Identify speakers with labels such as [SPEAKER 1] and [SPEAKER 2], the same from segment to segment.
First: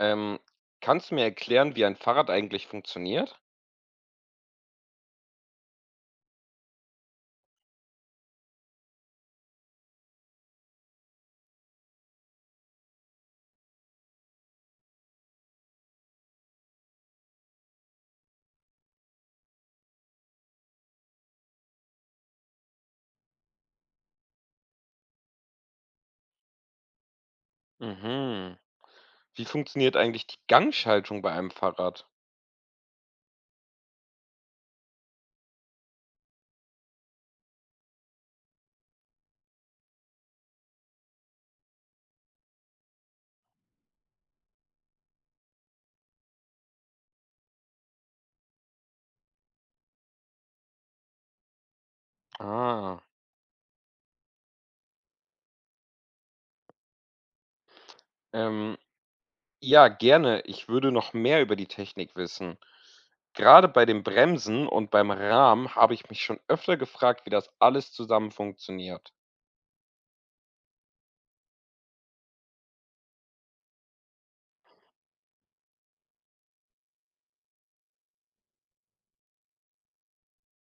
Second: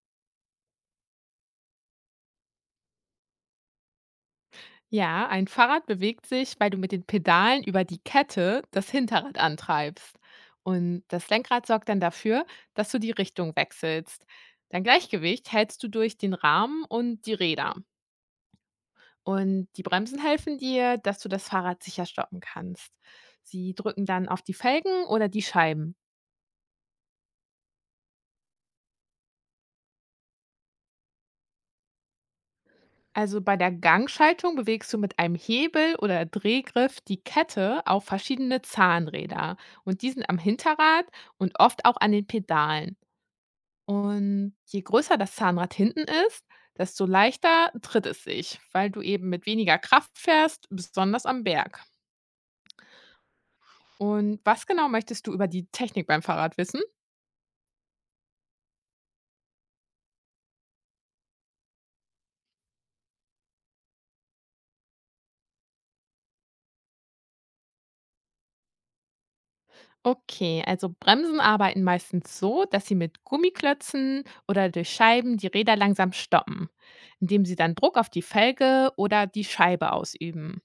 [SPEAKER 1] Ähm, Kannst du mir erklären, wie ein Fahrrad eigentlich funktioniert?
[SPEAKER 2] Ja, ein Fahrrad bewegt sich, weil du mit den Pedalen über die Kette das Hinterrad antreibst. Und das Lenkrad sorgt dann dafür, dass du die Richtung wechselst. Dein Gleichgewicht hältst du durch den Rahmen und die Räder. Und die Bremsen helfen dir, dass du das Fahrrad sicher stoppen kannst. Sie drücken dann auf die Felgen oder die Scheiben.
[SPEAKER 1] Mhm. Wie funktioniert eigentlich die Gangschaltung bei einem Fahrrad?
[SPEAKER 2] Also bei der Gangschaltung bewegst du mit einem Hebel oder Drehgriff die Kette auf verschiedene Zahnräder und die sind am Hinterrad und oft auch an den Pedalen. Und je größer das Zahnrad hinten ist, desto leichter tritt es sich, weil du eben mit weniger Kraft fährst, besonders am Berg.
[SPEAKER 1] Ah.
[SPEAKER 2] Und was genau möchtest du über die Technik beim Fahrrad wissen?
[SPEAKER 1] Ähm, ja, gerne. Ich würde noch mehr über die Technik wissen. Gerade bei den Bremsen und beim Rahmen habe ich mich schon öfter gefragt, wie das alles zusammen funktioniert.
[SPEAKER 2] Okay, also Bremsen arbeiten meistens so, dass sie mit Gummiklötzen oder durch Scheiben die Räder langsam stoppen, indem sie dann Druck auf die Felge oder die Scheibe ausüben.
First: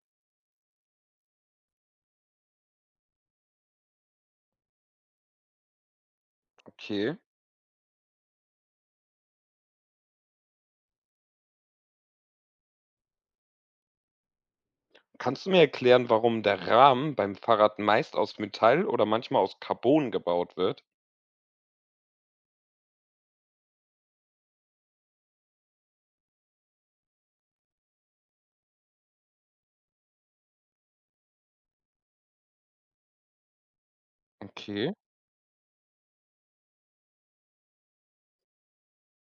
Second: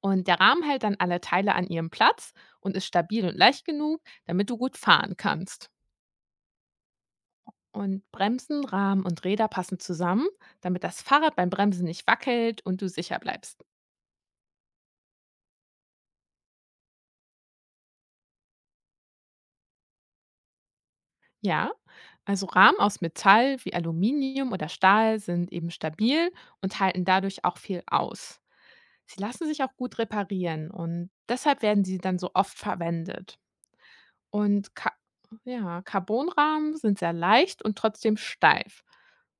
[SPEAKER 2] Und der Rahmen hält dann alle Teile an ihrem Platz und ist stabil und leicht genug, damit du gut fahren kannst.
[SPEAKER 1] Okay.
[SPEAKER 2] Und Bremsen, Rahmen und Räder passen zusammen, damit das Fahrrad beim Bremsen nicht wackelt und du sicher bleibst.
[SPEAKER 1] Kannst du mir erklären, warum der Rahmen beim Fahrrad meist aus Metall oder manchmal aus Carbon gebaut wird?
[SPEAKER 2] Ja, also Rahmen aus Metall wie Aluminium oder Stahl sind eben stabil und halten dadurch auch viel aus. Sie lassen sich auch gut reparieren und deshalb werden sie dann so oft verwendet. Und Ka
[SPEAKER 1] Okay.
[SPEAKER 2] Ja, Carbonrahmen sind sehr leicht und trotzdem steif.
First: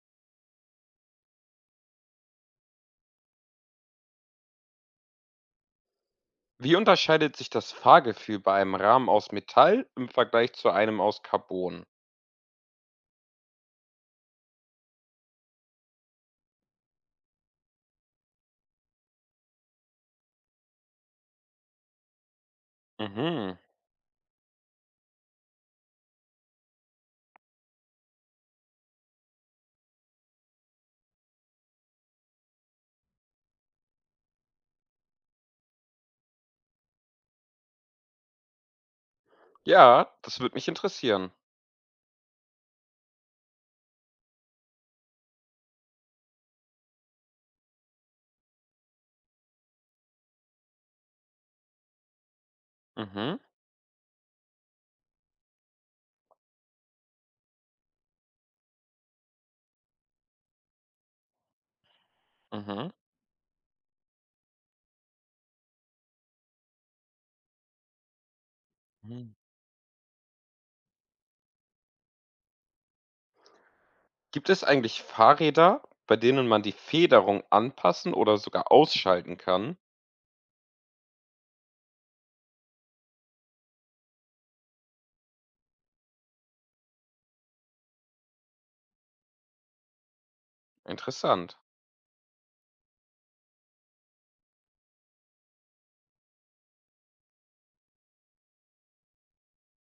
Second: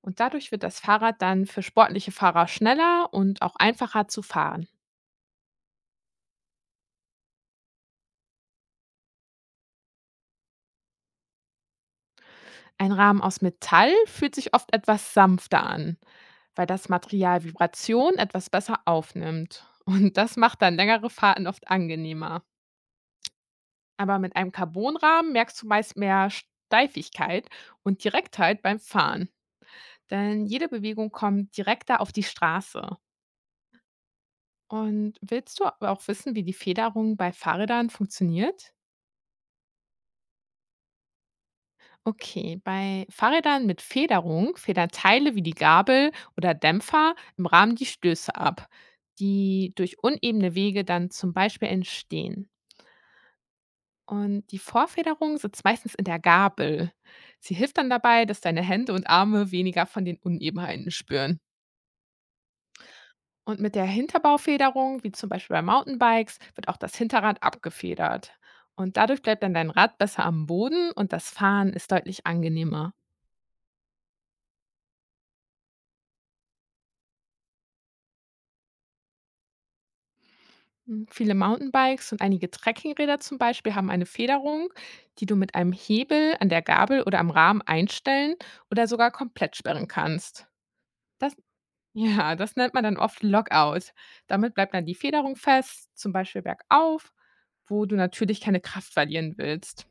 [SPEAKER 2] Und dadurch wird das Fahrrad dann für sportliche Fahrer schneller und auch einfacher zu fahren.
[SPEAKER 1] Wie unterscheidet sich das Fahrgefühl bei einem Rahmen aus Metall im Vergleich zu einem aus Carbon?
[SPEAKER 2] Ein Rahmen aus Metall fühlt sich oft etwas sanfter an, weil das Material Vibration etwas besser aufnimmt. Und das macht dann längere Fahrten oft angenehmer.
[SPEAKER 1] Mhm.
[SPEAKER 2] Aber mit einem Carbonrahmen merkst du meist mehr Steifigkeit und Direktheit beim Fahren. Denn jede Bewegung kommt direkter auf die Straße. Und willst du aber auch wissen, wie die Federung bei Fahrrädern funktioniert?
[SPEAKER 1] Ja, das würde mich interessieren.
[SPEAKER 2] Okay, bei Fahrrädern mit Federung federn Teile wie die Gabel oder Dämpfer im Rahmen die Stöße ab, die durch unebene Wege dann zum Beispiel entstehen.
[SPEAKER 1] Mhm,
[SPEAKER 2] Und die Vorfederung sitzt meistens in der Gabel. Sie hilft dann dabei, dass deine Hände und Arme weniger von den Unebenheiten spüren.
[SPEAKER 1] mhm,
[SPEAKER 2] Und mit der Hinterbaufederung, wie zum Beispiel bei Mountainbikes, wird auch das Hinterrad abgefedert. Und dadurch
[SPEAKER 1] mhm.
[SPEAKER 2] bleibt dann dein Rad besser am Boden und das Fahren ist deutlich angenehmer.
[SPEAKER 1] Gibt es eigentlich Fahrräder, bei denen man die Federung anpassen oder sogar ausschalten kann?
[SPEAKER 2] Mhm. Viele Mountainbikes und einige Trekkingräder zum Beispiel haben eine Federung, die du mit einem Hebel an der Gabel oder am Rahmen einstellen oder sogar komplett sperren kannst. Das,
[SPEAKER 1] Interessant.
[SPEAKER 2] ja, das nennt man dann oft Lockout. Damit bleibt dann die Federung fest, zum Beispiel bergauf, wo du natürlich keine Kraft verlieren willst.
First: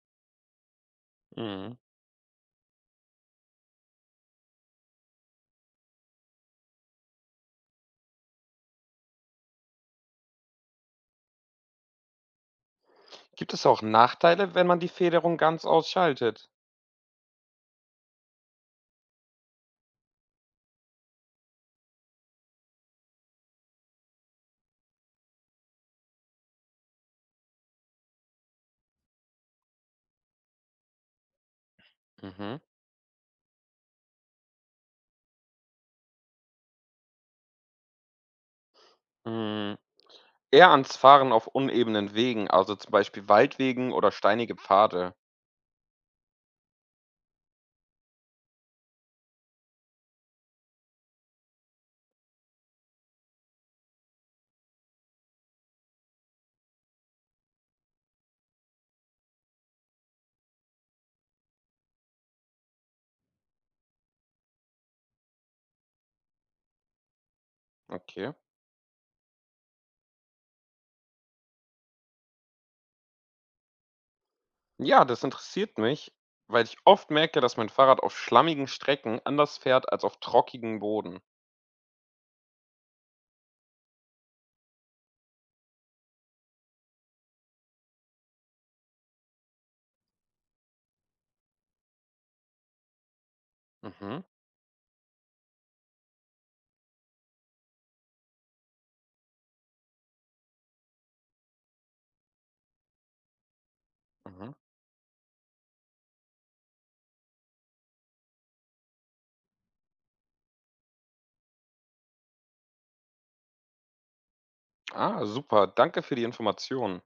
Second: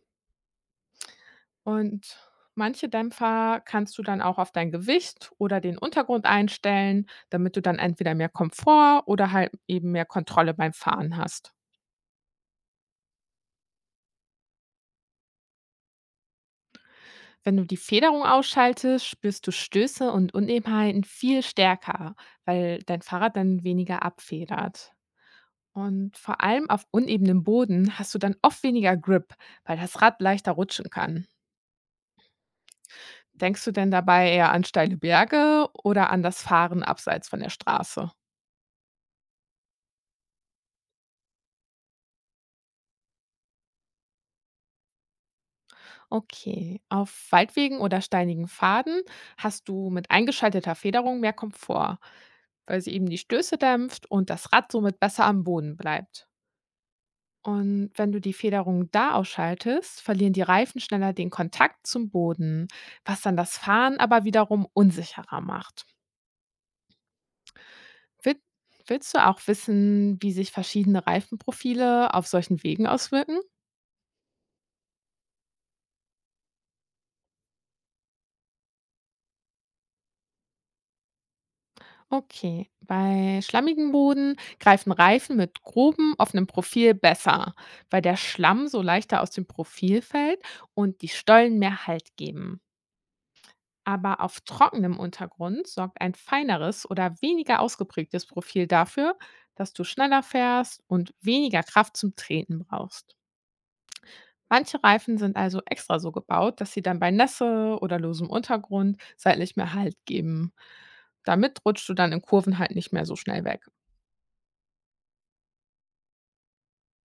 [SPEAKER 1] Mhm.
[SPEAKER 2] Und manche Dämpfer kannst du dann auch auf dein Gewicht oder den Untergrund einstellen, damit du dann entweder mehr Komfort oder halt eben mehr Kontrolle beim Fahren hast.
[SPEAKER 1] Gibt es auch Nachteile, wenn man die Federung ganz ausschaltet?
[SPEAKER 2] Wenn du die Federung ausschaltest, spürst du Stöße und Unebenheiten viel stärker, weil dein Fahrrad dann weniger abfedert. Und vor allem auf unebenem Boden hast du dann oft weniger Grip, weil das Rad leichter rutschen kann.
[SPEAKER 1] Mhm.
[SPEAKER 2] Denkst du denn dabei eher an steile Berge oder an das Fahren abseits von der Straße?
[SPEAKER 1] Mhm. Eher ans Fahren auf unebenen Wegen, also zum Beispiel Waldwegen oder steinige Pfade.
[SPEAKER 2] Okay, auf Waldwegen oder steinigen Pfaden hast du mit eingeschalteter Federung mehr Komfort, weil sie eben die Stöße dämpft und das Rad somit besser am Boden bleibt. Und wenn du die Federung da ausschaltest, verlieren die Reifen schneller den Kontakt zum Boden, was dann das Fahren aber wiederum unsicherer macht.
[SPEAKER 1] Okay.
[SPEAKER 2] Will- Willst du auch wissen, wie sich verschiedene Reifenprofile auf solchen Wegen auswirken?
[SPEAKER 1] Ja, das interessiert mich, weil ich oft merke, dass mein Fahrrad auf schlammigen Strecken anders fährt als auf trockigem Boden.
[SPEAKER 2] Okay, bei schlammigem Boden greifen Reifen mit grobem, offenem Profil besser, weil der Schlamm so leichter aus dem Profil fällt und die Stollen mehr Halt geben. Aber
[SPEAKER 1] Mhm,
[SPEAKER 2] auf trockenem Untergrund sorgt ein feineres oder weniger ausgeprägtes Profil dafür, dass du schneller fährst und weniger Kraft zum Treten brauchst.
[SPEAKER 1] mhm.
[SPEAKER 2] Manche Reifen sind also extra so gebaut, dass sie dann bei Nässe oder losem Untergrund seitlich mehr Halt geben. Damit rutschst du dann in Kurven halt nicht mehr so schnell weg.
[SPEAKER 1] Ah, super. Danke für die Informationen.